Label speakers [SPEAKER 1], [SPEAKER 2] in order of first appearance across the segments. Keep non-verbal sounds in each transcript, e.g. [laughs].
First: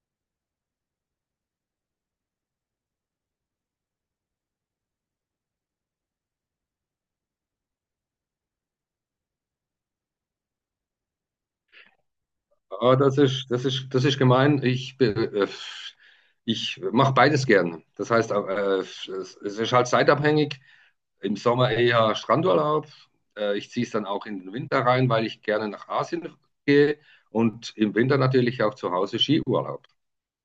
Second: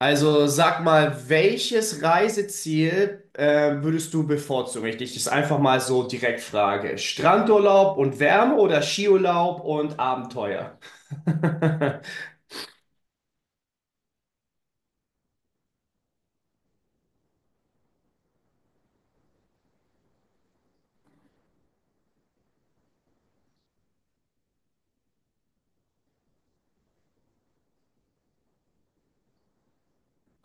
[SPEAKER 1] Also sag mal, welches Reiseziel würdest du bevorzugen? Ich dich das einfach mal so direkt frage. Strandurlaub und Wärme oder Skiurlaub und Abenteuer? [laughs]
[SPEAKER 2] Das ist, das ist, das ist gemein. Ich mache beides gern. Das heißt, es ist halt zeitabhängig. Im Sommer eher Strandurlaub. Ich ziehe es dann auch in den Winter rein, weil ich gerne nach Asien gehe. Und im Winter natürlich auch zu Hause Skiurlaub.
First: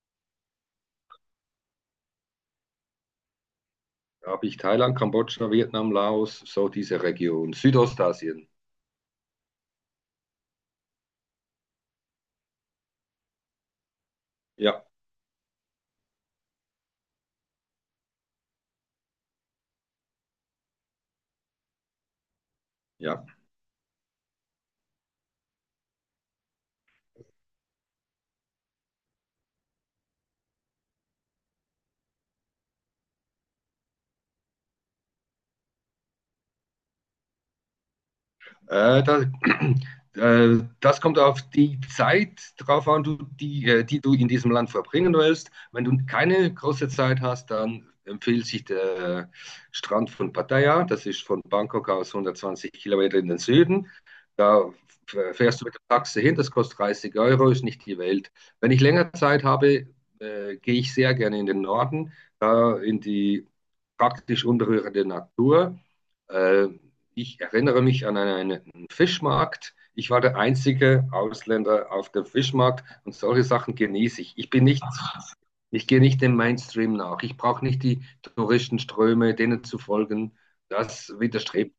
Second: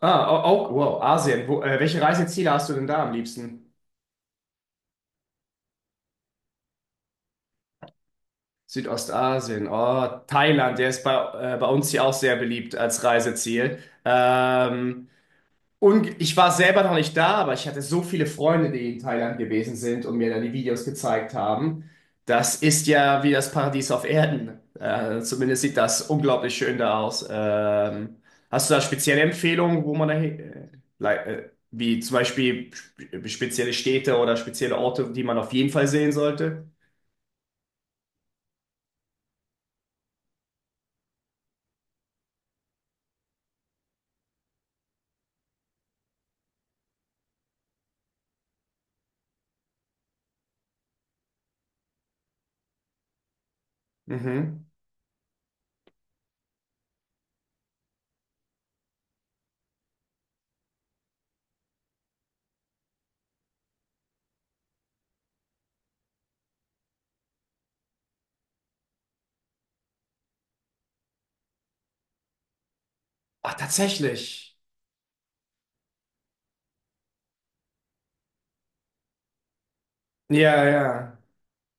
[SPEAKER 1] Ah, oh, oh, wow, Asien. Wo, welche Reiseziele hast du denn da am liebsten?
[SPEAKER 2] Da habe ich Thailand, Kambodscha, Vietnam, Laos, so diese Region, Südostasien.
[SPEAKER 1] Südostasien. Oh, Thailand, der ist bei uns hier auch sehr beliebt als Reiseziel.
[SPEAKER 2] Ja,
[SPEAKER 1] Und ich war selber noch nicht da, aber ich hatte so viele Freunde, die in Thailand gewesen sind und mir dann die Videos gezeigt haben. Das ist ja wie
[SPEAKER 2] ja.
[SPEAKER 1] das Paradies auf Erden. Zumindest sieht das unglaublich schön da aus. Hast du da spezielle Empfehlungen, wo man wie zum Beispiel spezielle Städte oder spezielle Orte, die man auf jeden Fall sehen sollte?
[SPEAKER 2] Äh, da, [clears throat] das kommt auf die Zeit drauf an, du, die, die du in diesem Land verbringen willst. Wenn du keine große Zeit hast, dann empfiehlt sich der Strand von Pattaya. Das ist von Bangkok aus 120 Kilometer in den Süden.
[SPEAKER 1] Mhm.
[SPEAKER 2] Da fährst du mit der Taxe hin, das kostet 30 Euro, ist nicht die Welt. Wenn ich länger Zeit habe, gehe ich sehr gerne in den Norden, in die praktisch unberührte Natur. Äh, Ich erinnere mich an einen Fischmarkt. Ich war der einzige Ausländer auf dem Fischmarkt und solche
[SPEAKER 1] Ach,
[SPEAKER 2] Sachen genieße ich. Ich
[SPEAKER 1] tatsächlich.
[SPEAKER 2] bin nicht, ich gehe nicht dem Mainstream nach. Ich brauche nicht die Touristenströme, denen zu folgen.
[SPEAKER 1] Ja,
[SPEAKER 2] Das
[SPEAKER 1] ja.
[SPEAKER 2] widerstrebt,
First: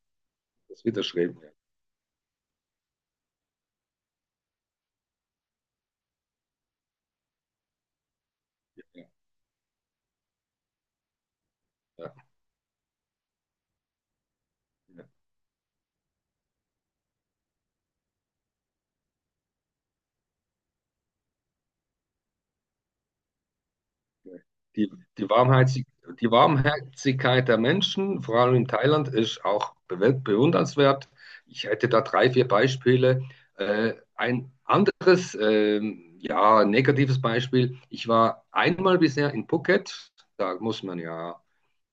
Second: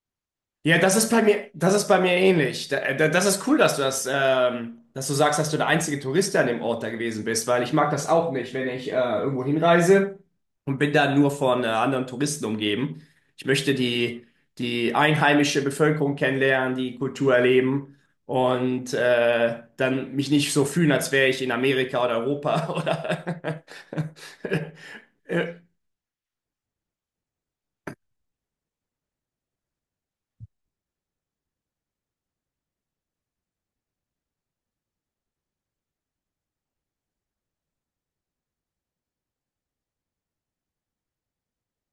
[SPEAKER 1] Ja,
[SPEAKER 2] das
[SPEAKER 1] das ist bei
[SPEAKER 2] widerstrebt
[SPEAKER 1] mir,
[SPEAKER 2] mir.
[SPEAKER 1] das ist bei mir ähnlich. Das ist cool, dass du dass du sagst, dass du der einzige Tourist an dem Ort da gewesen bist, weil ich mag das auch nicht, wenn ich
[SPEAKER 2] Ja,
[SPEAKER 1] irgendwo hinreise und bin dann nur von anderen
[SPEAKER 2] ja.
[SPEAKER 1] Touristen umgeben. Ich möchte die
[SPEAKER 2] Ja.
[SPEAKER 1] einheimische Bevölkerung kennenlernen, die Kultur erleben und dann mich nicht so fühlen, als wäre ich in Amerika oder Europa [laughs] oder. [laughs]
[SPEAKER 2] Die, die
[SPEAKER 1] Äh,
[SPEAKER 2] Warmherzig, Die Warmherzigkeit der Menschen, vor allem in Thailand, ist auch bewundernswert. Ich hätte da drei, vier Beispiele. Ein anderes, ja, negatives Beispiel. Ich war einmal bisher in Phuket. Da muss man ja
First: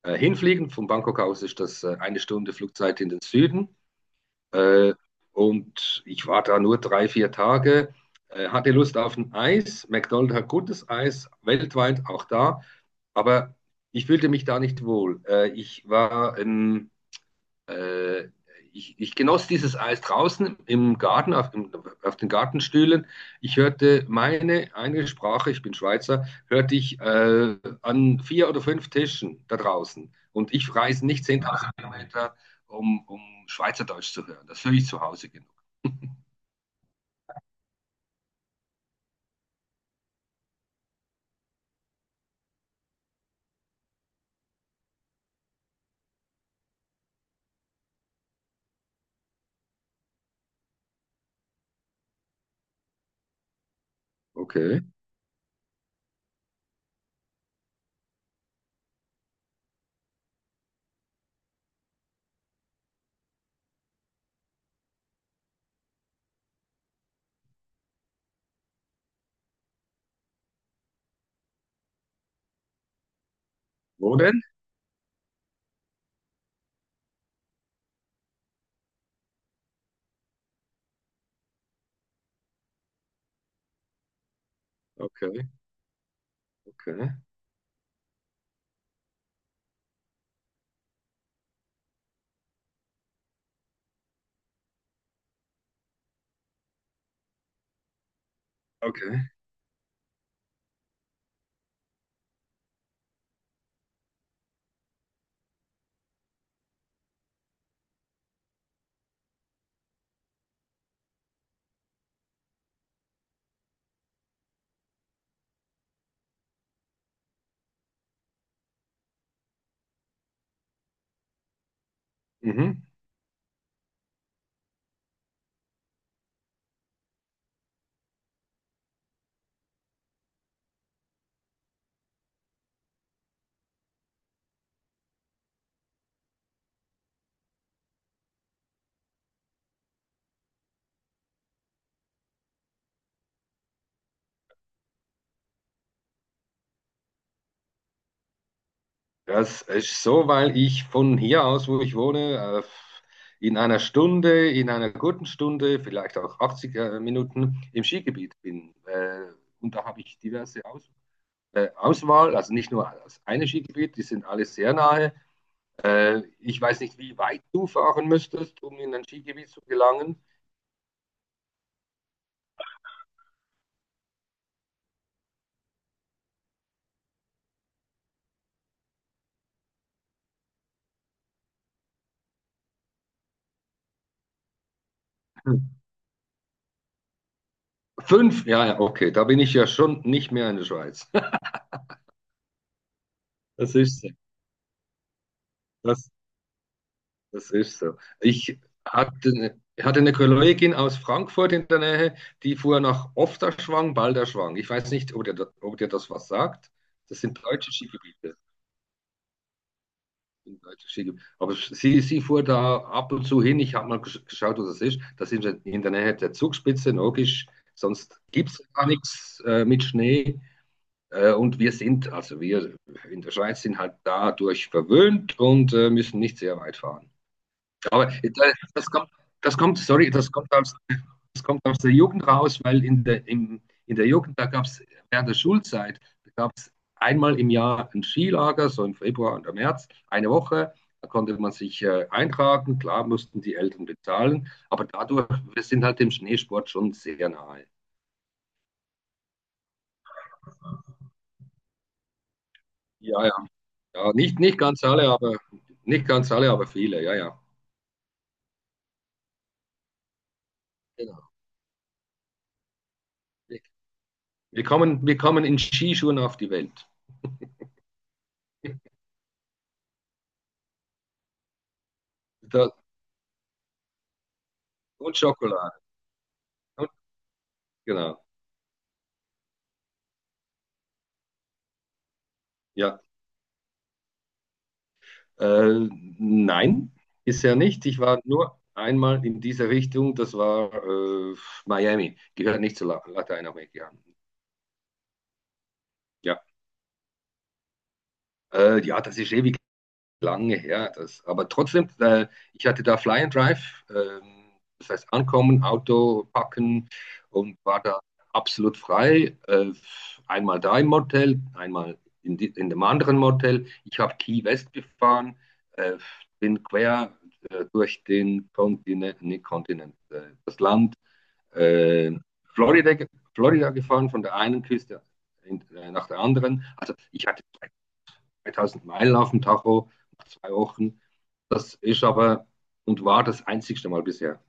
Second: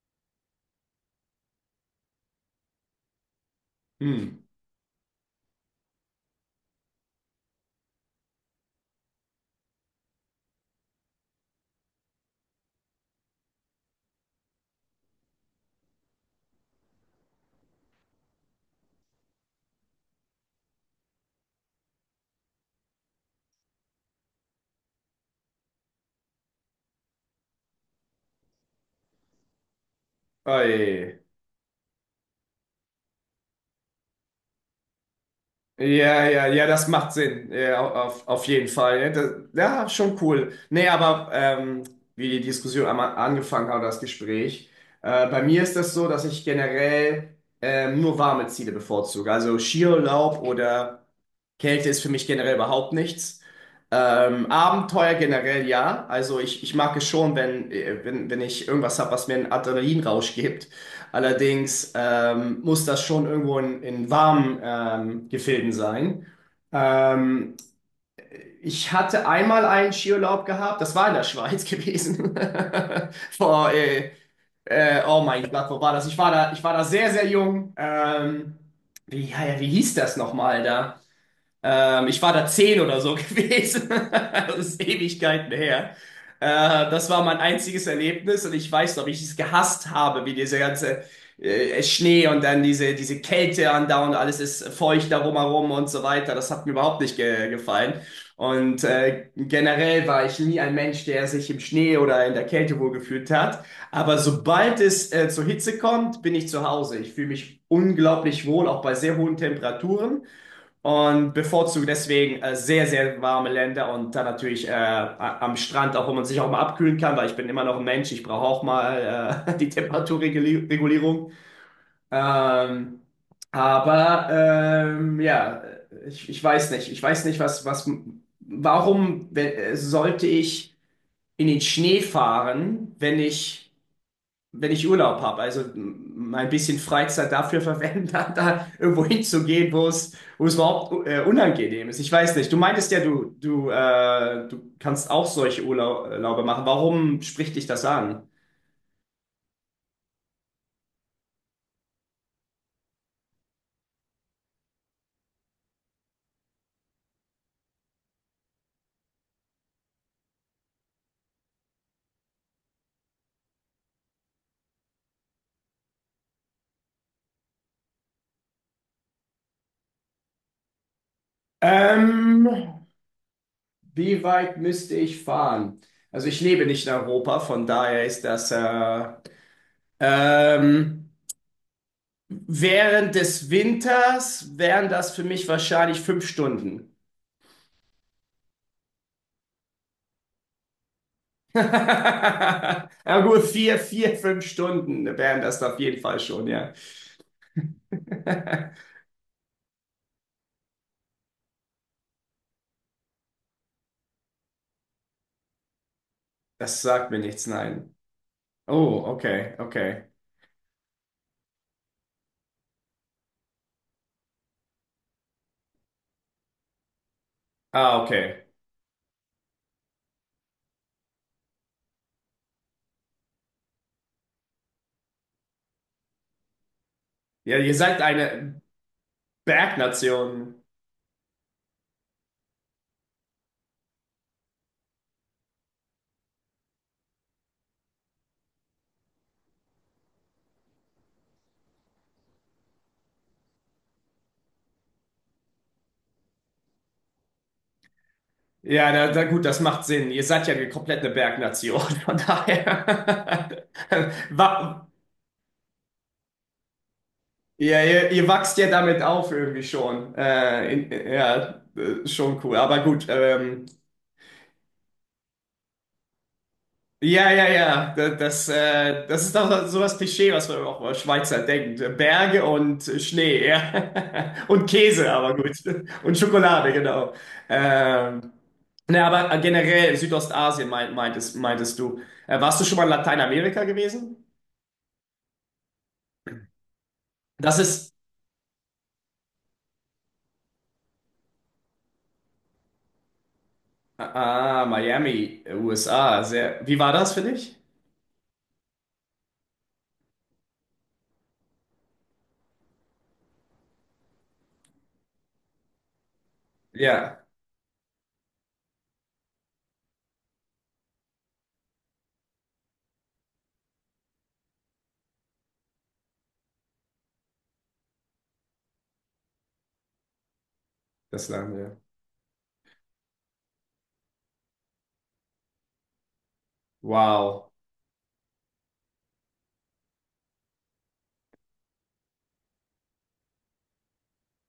[SPEAKER 2] hinfliegen. Von Bangkok aus ist das eine Stunde Flugzeit in den Süden.
[SPEAKER 1] Hm.
[SPEAKER 2] Äh, und ich war da nur drei, vier Tage. Hatte Lust auf ein Eis. McDonald's hat gutes Eis, weltweit auch da. Aber ich fühlte mich da nicht wohl. Ich war, äh, ich genoss dieses Eis draußen im Garten, auf den Gartenstühlen. Ich hörte meine eine Sprache, ich bin Schweizer, hörte ich an vier oder fünf Tischen da draußen. Und ich reise
[SPEAKER 1] Oi.
[SPEAKER 2] nicht 10.000 Kilometer, um Schweizerdeutsch zu hören. Das höre ich zu Hause genug.
[SPEAKER 1] Ja, ja, ja, das macht Sinn. Ja, auf jeden Fall. Ja, das, ja, schon cool. Nee, aber wie die Diskussion einmal angefangen hat, das Gespräch. Bei mir ist das so, dass ich generell nur warme Ziele bevorzuge. Also Skiurlaub oder Kälte ist für mich generell überhaupt nichts.
[SPEAKER 2] Okay.
[SPEAKER 1] Abenteuer generell ja. Also ich mag es schon, wenn ich irgendwas habe, was mir einen Adrenalinrausch gibt. Allerdings muss das schon irgendwo in warmen Gefilden sein. Ähm, Ich hatte einmal einen Skiurlaub gehabt, das war in der Schweiz gewesen. [laughs] Vor, äh,
[SPEAKER 2] Wo denn?
[SPEAKER 1] oh mein Gott, wo war das? Ich war da sehr, sehr jung. Wie, ja, ja, wie hieß das nochmal da? Ich war da zehn oder so [laughs] gewesen. Das ist
[SPEAKER 2] Okay,
[SPEAKER 1] Ewigkeiten her. Das
[SPEAKER 2] okay,
[SPEAKER 1] war mein einziges Erlebnis und ich weiß noch, wie ich es gehasst habe, wie dieser ganze Schnee und dann diese Kälte andauernd, alles ist feucht darum herum und so weiter. Das hat mir überhaupt nicht ge gefallen. Und
[SPEAKER 2] okay.
[SPEAKER 1] generell war ich nie ein Mensch, der sich im Schnee oder in der Kälte wohlgefühlt hat. Aber sobald es zur Hitze kommt, bin ich zu Hause. Ich fühle mich unglaublich wohl, auch bei sehr hohen Temperaturen und bevorzuge deswegen sehr, sehr warme Länder und dann natürlich am Strand, auch wo man sich auch mal abkühlen kann, weil ich bin immer noch ein Mensch, ich brauche auch mal [laughs] die Temperaturregulierung.
[SPEAKER 2] Mhm.
[SPEAKER 1] Ähm, ja, ich, ich weiß nicht, was, was, sollte ich in den Schnee fahren, wenn ich wenn ich Urlaub habe, mein bisschen Freizeit dafür verwenden, [laughs] da, da irgendwo hinzugehen, wo es überhaupt unangenehm ist. Ich weiß nicht. Du meintest ja, du kannst auch solche Urlaube machen. Warum spricht dich das an?
[SPEAKER 2] Das ist so, weil ich von hier aus, wo ich wohne, in einer Stunde, in einer guten Stunde, vielleicht auch 80 Minuten im Skigebiet bin. Und da habe ich diverse Aus Auswahl, also nicht nur das eine Skigebiet, die sind alle sehr nahe. Ich weiß nicht, wie weit du fahren müsstest, um in ein Skigebiet zu gelangen.
[SPEAKER 1] Ähm, Wie weit müsste ich fahren? Also ich lebe nicht in Europa, von daher ist das ähm, während des Winters wären das für mich wahrscheinlich 5 Stunden.
[SPEAKER 2] Fünf, ja, ja, okay, da bin ich ja schon nicht mehr in der Schweiz. [laughs]
[SPEAKER 1] [laughs] Ja gut,
[SPEAKER 2] Das ist sie.
[SPEAKER 1] 5 Stunden wären das auf jeden
[SPEAKER 2] Das
[SPEAKER 1] Fall schon, ja.
[SPEAKER 2] Das ist so. Ich
[SPEAKER 1] [laughs]
[SPEAKER 2] hatte, ne, ich hatte eine Kollegin aus Frankfurt in der Nähe, die fuhr nach Ofterschwang, Balderschwang. Ich weiß nicht, ob dir das was sagt.
[SPEAKER 1] Das sagt mir
[SPEAKER 2] Das sind
[SPEAKER 1] nichts,
[SPEAKER 2] deutsche
[SPEAKER 1] nein.
[SPEAKER 2] Skigebiete.
[SPEAKER 1] Oh, okay, okay.
[SPEAKER 2] Sind deutsche Skigebiete. Aber sie fuhr da ab und zu hin. Ich habe mal geschaut, wo das ist. Das sind wir in der Nähe der Zugspitze, logisch.
[SPEAKER 1] Ah,
[SPEAKER 2] Sonst
[SPEAKER 1] okay.
[SPEAKER 2] gibt es gar nichts mit Schnee. Wir in der Schweiz sind halt dadurch verwöhnt und müssen nicht sehr weit fahren.
[SPEAKER 1] Ja, ihr seid
[SPEAKER 2] Aber
[SPEAKER 1] eine
[SPEAKER 2] das kommt, sorry,
[SPEAKER 1] Bergnation.
[SPEAKER 2] das kommt aus der Jugend raus, weil in der Jugend, da gab es während der Schulzeit, da gab es einmal im Jahr ein Skilager, so im Februar und im März, eine Woche. Da konnte man sich eintragen, klar mussten die Eltern bezahlen, aber dadurch, wir sind halt dem Schneesport schon sehr nahe.
[SPEAKER 1] Ja, na, na gut, das macht Sinn. Ihr seid ja eine komplette Bergnation, [laughs] von
[SPEAKER 2] Ja, ja,
[SPEAKER 1] daher. [laughs]
[SPEAKER 2] ja,
[SPEAKER 1] Wa-
[SPEAKER 2] nicht ganz alle, aber viele, ja, ja.
[SPEAKER 1] Ja, ihr wachst ja damit auf irgendwie schon.
[SPEAKER 2] Genau.
[SPEAKER 1] Schon cool. Aber gut,
[SPEAKER 2] Wir kommen in Skischuhen auf die Welt.
[SPEAKER 1] ja, ja, ja. Das, das ist doch so das Klischee, was man auch über Schweizer denkt. Berge
[SPEAKER 2] Da,
[SPEAKER 1] und Schnee, ja. [laughs] Und Käse,
[SPEAKER 2] und
[SPEAKER 1] aber gut.
[SPEAKER 2] Schokolade.
[SPEAKER 1] Und Schokolade,
[SPEAKER 2] Und,
[SPEAKER 1] genau.
[SPEAKER 2] genau.
[SPEAKER 1] Ähm, ne, aber generell Südostasien meintest du. Warst du schon mal in
[SPEAKER 2] Ja,
[SPEAKER 1] Lateinamerika gewesen?
[SPEAKER 2] äh, nein, bisher
[SPEAKER 1] Das
[SPEAKER 2] nicht.
[SPEAKER 1] ist,
[SPEAKER 2] Ich war nur einmal in dieser Richtung, das war Miami, gehört nicht zu Lateinamerika.
[SPEAKER 1] ah, Miami, USA.
[SPEAKER 2] Ja,
[SPEAKER 1] Sehr, wie war das für dich?
[SPEAKER 2] ja, das ist ewig lange her. Das, aber trotzdem, ich hatte da Fly and Drive, das heißt ankommen, Auto packen
[SPEAKER 1] Ja,
[SPEAKER 2] und war da absolut frei. Einmal da im Motel, in dem anderen Motel. Ich habe Key West gefahren, äh, bin quer durch den Kontinent, nicht Kontinent, das Land
[SPEAKER 1] das Land, ja.
[SPEAKER 2] äh, Florida, Florida gefahren, von der einen Küste nach der anderen. Also ich hatte
[SPEAKER 1] Wow.
[SPEAKER 2] 3000 Meilen auf dem Tacho nach zwei Wochen. Das ist aber und war das einzigste Mal bisher.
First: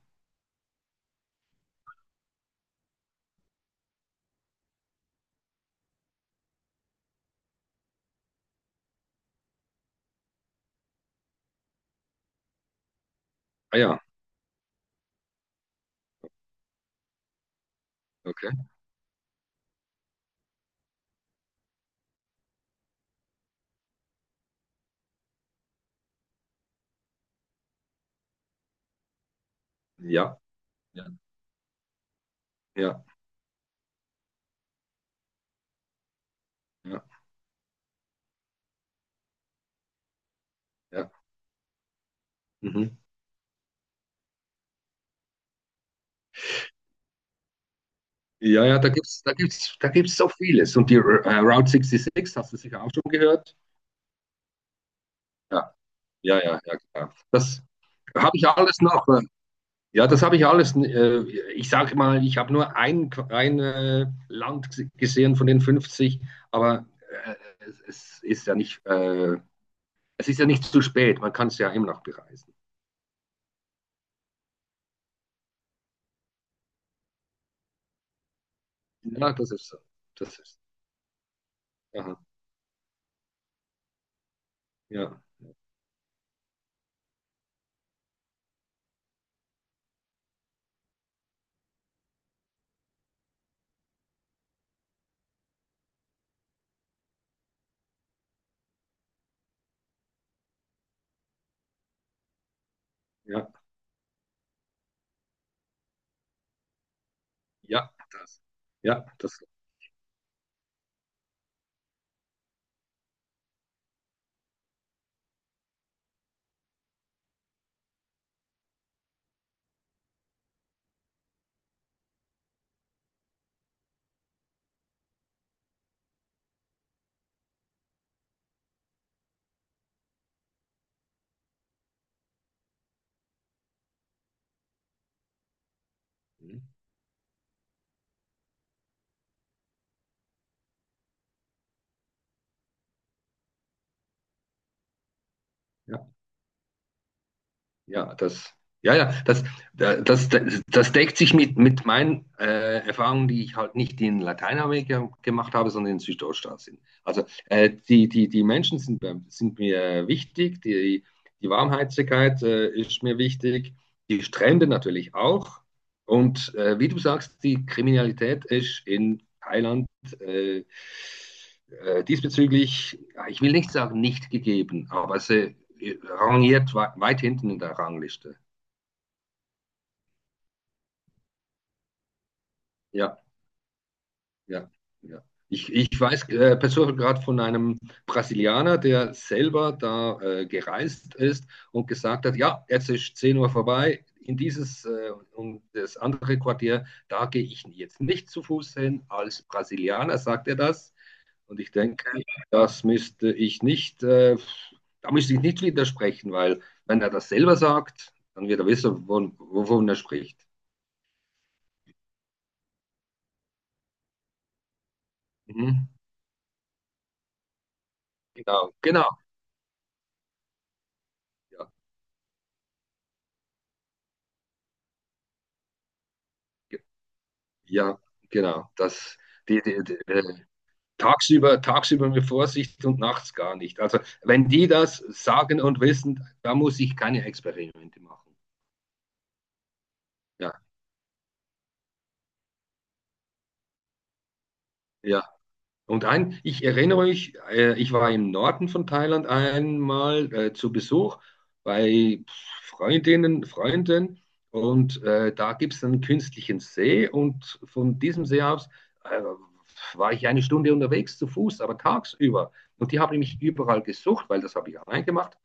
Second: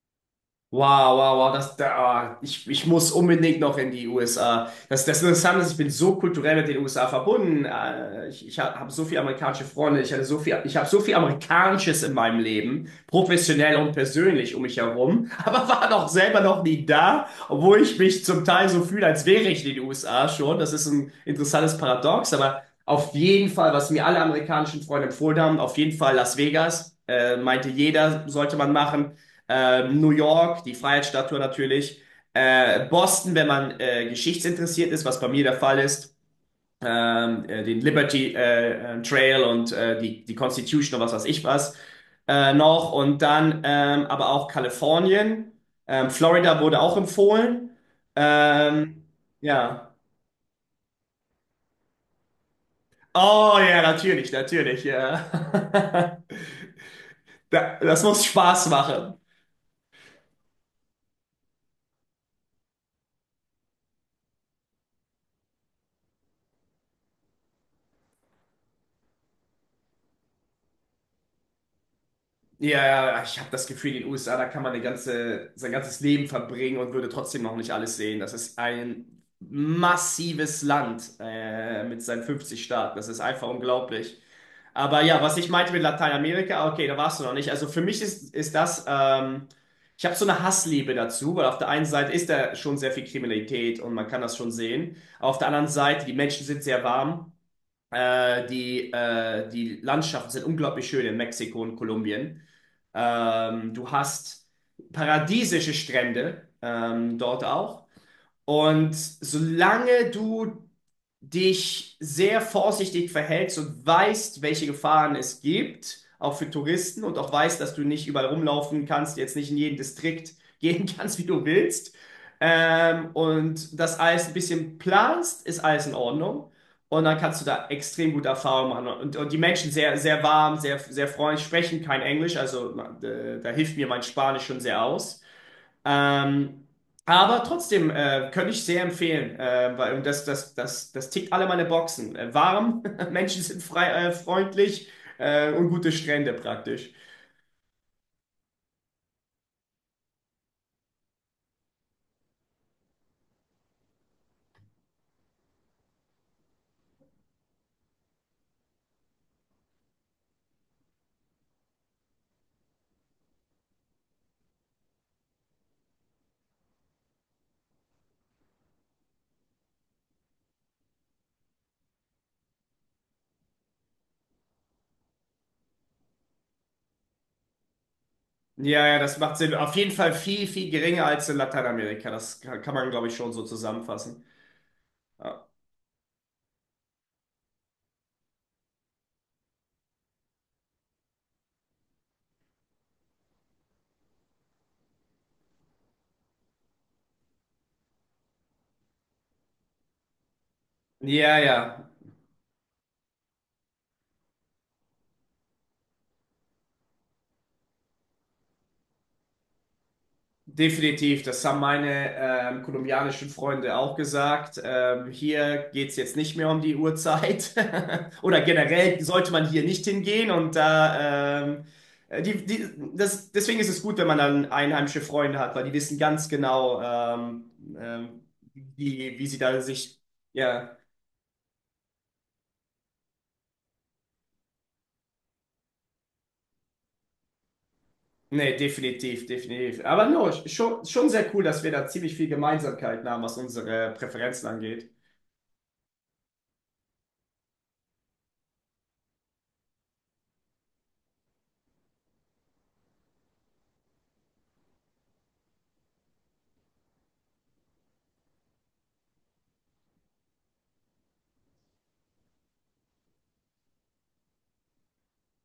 [SPEAKER 1] Wow, wow, wow, das, da, ah, ich muss unbedingt noch in die USA. Das, das Interessante ist, ich bin so kulturell mit den USA verbunden. Ich, ich habe so viele amerikanische Freunde, ich hatte so viel, ich habe so viel Amerikanisches in meinem Leben, professionell
[SPEAKER 2] Ah
[SPEAKER 1] und
[SPEAKER 2] ja,
[SPEAKER 1] persönlich um mich herum, [laughs] aber war doch selber noch nie da, obwohl ich mich zum
[SPEAKER 2] okay.
[SPEAKER 1] Teil so fühle, als wäre ich in den USA schon. Das ist ein interessantes Paradox, aber auf jeden Fall, was mir alle amerikanischen Freunde empfohlen haben, auf jeden Fall Las Vegas, meinte jeder, sollte man machen, New
[SPEAKER 2] Ja,
[SPEAKER 1] York, die
[SPEAKER 2] ja,
[SPEAKER 1] Freiheitsstatue natürlich,
[SPEAKER 2] ja,
[SPEAKER 1] Boston, wenn man geschichtsinteressiert ist, was bei mir der Fall ist,
[SPEAKER 2] ja.
[SPEAKER 1] den Liberty Trail und die Constitution und
[SPEAKER 2] Ja.
[SPEAKER 1] was weiß ich was noch
[SPEAKER 2] Mhm.
[SPEAKER 1] und dann aber auch Kalifornien. Florida wurde auch empfohlen.
[SPEAKER 2] Ja, ja,
[SPEAKER 1] Ähm, ja.
[SPEAKER 2] da gibt's so vieles. Und die Route 66, hast du sicher auch schon gehört?
[SPEAKER 1] Oh ja, natürlich, natürlich,
[SPEAKER 2] Ja,
[SPEAKER 1] ja.
[SPEAKER 2] ja, ja, ja, klar.
[SPEAKER 1] [laughs]
[SPEAKER 2] Das
[SPEAKER 1] Das muss
[SPEAKER 2] habe ich
[SPEAKER 1] Spaß
[SPEAKER 2] alles noch.
[SPEAKER 1] machen.
[SPEAKER 2] Ja, das habe ich alles. Ich sage mal, ich habe ein Land gesehen von den 50, aber äh, es ist ja nicht es ist ja nicht zu spät, man kann es ja immer noch bereisen.
[SPEAKER 1] Ja, ja, ich habe das Gefühl, in den USA, da kann man eine ganze, sein ganzes Leben verbringen und würde trotzdem noch nicht alles sehen. Das ist ein
[SPEAKER 2] Ja, das ist so. Das ist.
[SPEAKER 1] massives Land mit
[SPEAKER 2] Aha.
[SPEAKER 1] seinen 50 Staaten. Das ist einfach unglaublich. Aber ja,
[SPEAKER 2] Ja,
[SPEAKER 1] was ich meinte mit Lateinamerika, okay, da warst du noch nicht. Also für mich ist, ist das, ich habe so eine Hassliebe dazu, weil auf der einen Seite ist da schon sehr viel Kriminalität und man kann das schon sehen. Auf der anderen Seite, die Menschen sind sehr warm. Die Landschaften sind unglaublich schön in Mexiko und Kolumbien.
[SPEAKER 2] ja,
[SPEAKER 1] Du hast paradiesische Strände dort auch.
[SPEAKER 2] ja, das.
[SPEAKER 1] Und
[SPEAKER 2] Ja, das.
[SPEAKER 1] solange du dich sehr vorsichtig verhältst und weißt, welche Gefahren es gibt, auch für Touristen und auch weißt, dass du nicht überall rumlaufen kannst, jetzt nicht in jeden Distrikt gehen [laughs] kannst, wie du willst, und das alles ein bisschen planst, ist alles in Ordnung. Und dann kannst du da extrem gute Erfahrungen machen. Und die Menschen sehr, sehr warm, sehr, sehr freundlich, sprechen kein Englisch, also da hilft mir mein Spanisch schon sehr aus.
[SPEAKER 2] Mhm.
[SPEAKER 1] Ähm, aber trotzdem könnte ich sehr empfehlen, weil und das, das, das, das tickt alle meine Boxen. Warm, [laughs] Menschen sind frei, freundlich und gute
[SPEAKER 2] Ja.
[SPEAKER 1] Strände praktisch.
[SPEAKER 2] Ja, das, ja, ja, das, da- das, das, das deckt sich mit meinen Erfahrungen, die ich halt nicht in Lateinamerika gemacht habe, sondern in Südostasien. Also die Menschen sind, sind mir wichtig, die, die Warmherzigkeit ist mir wichtig, die Strände natürlich auch. Und wie du sagst, die Kriminalität ist in Thailand äh, diesbezüglich, ja, ich will nicht sagen nicht gegeben, aber sie rangiert weit hinten in der Rangliste.
[SPEAKER 1] Ja, ja, das macht Sinn. Auf jeden Fall viel, viel geringer als in Lateinamerika. Das kann kann man, glaube ich,
[SPEAKER 2] Ja,
[SPEAKER 1] schon so zusammenfassen.
[SPEAKER 2] ja, ja.
[SPEAKER 1] Ja,
[SPEAKER 2] Ich weiß persönlich gerade von einem Brasilianer, der selber da gereist ist und gesagt hat, ja, jetzt ist 10 Uhr vorbei, in dieses und das andere Quartier, da gehe ich jetzt nicht zu Fuß hin. Als Brasilianer sagt er das.
[SPEAKER 1] ja,
[SPEAKER 2] Und ich
[SPEAKER 1] ja.
[SPEAKER 2] denke, das müsste ich nicht, da müsste ich nicht widersprechen, weil wenn er das selber sagt, dann wird er wissen, wovon er spricht.
[SPEAKER 1] Definitiv, das haben meine kolumbianischen Freunde auch gesagt. Hier
[SPEAKER 2] Mhm.
[SPEAKER 1] geht's jetzt nicht mehr um die Uhrzeit. [laughs] Oder
[SPEAKER 2] Genau,
[SPEAKER 1] generell
[SPEAKER 2] genau.
[SPEAKER 1] sollte man hier nicht hingehen und
[SPEAKER 2] Ja,
[SPEAKER 1] äh, die, die, das, deswegen ist es gut, wenn man dann einheimische Freunde hat, weil die wissen ganz
[SPEAKER 2] ge-
[SPEAKER 1] genau,
[SPEAKER 2] ja
[SPEAKER 1] ähm,
[SPEAKER 2] genau. Das,
[SPEAKER 1] wie, wie sie da
[SPEAKER 2] die, die, die,
[SPEAKER 1] sich.
[SPEAKER 2] äh,
[SPEAKER 1] Ja,
[SPEAKER 2] tagsüber, tagsüber mit Vorsicht und nachts gar nicht. Also, wenn die das sagen und wissen, da muss ich keine Experimente machen.
[SPEAKER 1] nee, definitiv, definitiv. Aber no,
[SPEAKER 2] Ja,
[SPEAKER 1] schon, schon sehr cool, dass wir da ziemlich viel Gemeinsamkeiten haben, was unsere Präferenzen angeht.
[SPEAKER 2] ja. Und ein, ich erinnere mich, ich war im Norden von Thailand einmal zu Besuch bei Freundinnen, Freunden und da gibt es einen künstlichen See und von diesem See aus äh, war ich eine Stunde unterwegs zu Fuß, aber tagsüber. Und die habe ich mich überall gesucht, weil das habe ich allein gemacht.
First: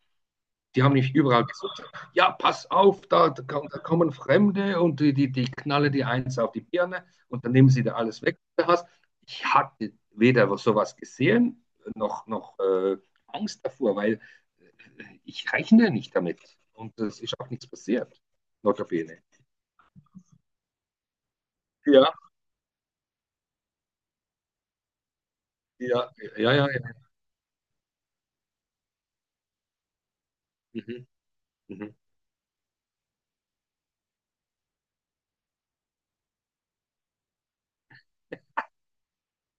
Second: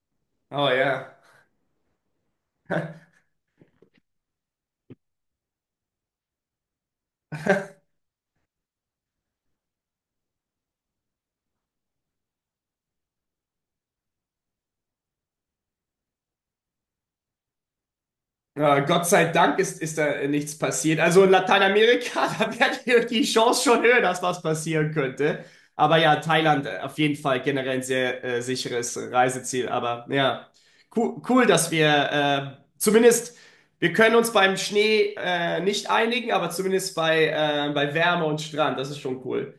[SPEAKER 1] Oh
[SPEAKER 2] Die haben nicht
[SPEAKER 1] ja.
[SPEAKER 2] überall gesucht. Ja, pass
[SPEAKER 1] [laughs]
[SPEAKER 2] auf, da, da kommen Fremde und die knallen dir eins auf die Birne und dann nehmen sie da alles weg, was du hast. Ich hatte weder sowas gesehen, noch Angst davor, weil äh, ich rechne nicht damit. Und es ist auch nichts passiert,
[SPEAKER 1] Gott
[SPEAKER 2] notabene.
[SPEAKER 1] sei Dank ist, ist da nichts passiert. Also in
[SPEAKER 2] Ja,
[SPEAKER 1] Lateinamerika, [laughs] da wäre die Chance schon höher, dass was passieren könnte. Aber
[SPEAKER 2] ja,
[SPEAKER 1] ja,
[SPEAKER 2] ja,
[SPEAKER 1] Thailand
[SPEAKER 2] ja.
[SPEAKER 1] auf
[SPEAKER 2] Ja.
[SPEAKER 1] jeden Fall generell ein sehr sicheres Reiseziel. Aber ja,
[SPEAKER 2] Mhm.
[SPEAKER 1] cool, cool, dass
[SPEAKER 2] Mhm.
[SPEAKER 1] wir zumindest, wir können uns beim Schnee nicht einigen, aber zumindest bei Wärme und Strand, das ist schon cool.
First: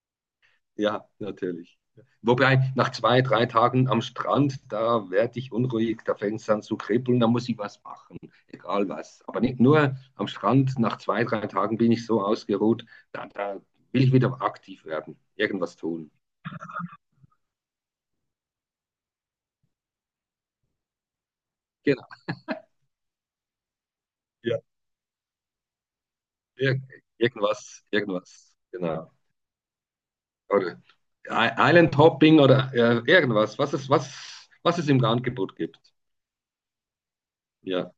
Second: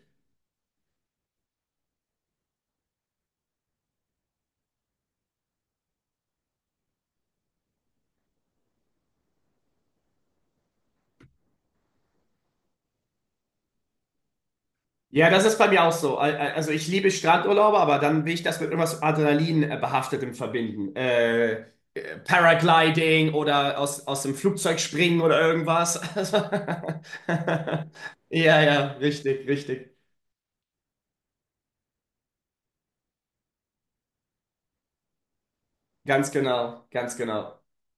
[SPEAKER 2] Ja, natürlich. Wobei, nach zwei, drei Tagen am Strand, da werde ich unruhig, da fängt es an zu kribbeln, da muss ich was machen, egal was. Aber nicht nur am Strand, nach zwei, drei Tagen bin ich so ausgeruht, da, da will ich wieder aktiv werden,
[SPEAKER 1] Ja, das ist bei
[SPEAKER 2] irgendwas
[SPEAKER 1] mir auch
[SPEAKER 2] tun.
[SPEAKER 1] so. Also ich liebe Strandurlaube, aber dann will ich das mit irgendwas Adrenalin behaftetem verbinden.
[SPEAKER 2] Genau.
[SPEAKER 1] Paragliding oder aus dem
[SPEAKER 2] Ja.
[SPEAKER 1] Flugzeug springen oder irgendwas. [laughs] Also,
[SPEAKER 2] Ir
[SPEAKER 1] [laughs]
[SPEAKER 2] irgendwas,
[SPEAKER 1] ja, ja,
[SPEAKER 2] genau.
[SPEAKER 1] richtig, richtig.
[SPEAKER 2] Oder Island Hopping oder irgendwas, was es im Angebot gibt.
[SPEAKER 1] Ganz genau, ganz genau.
[SPEAKER 2] Ja.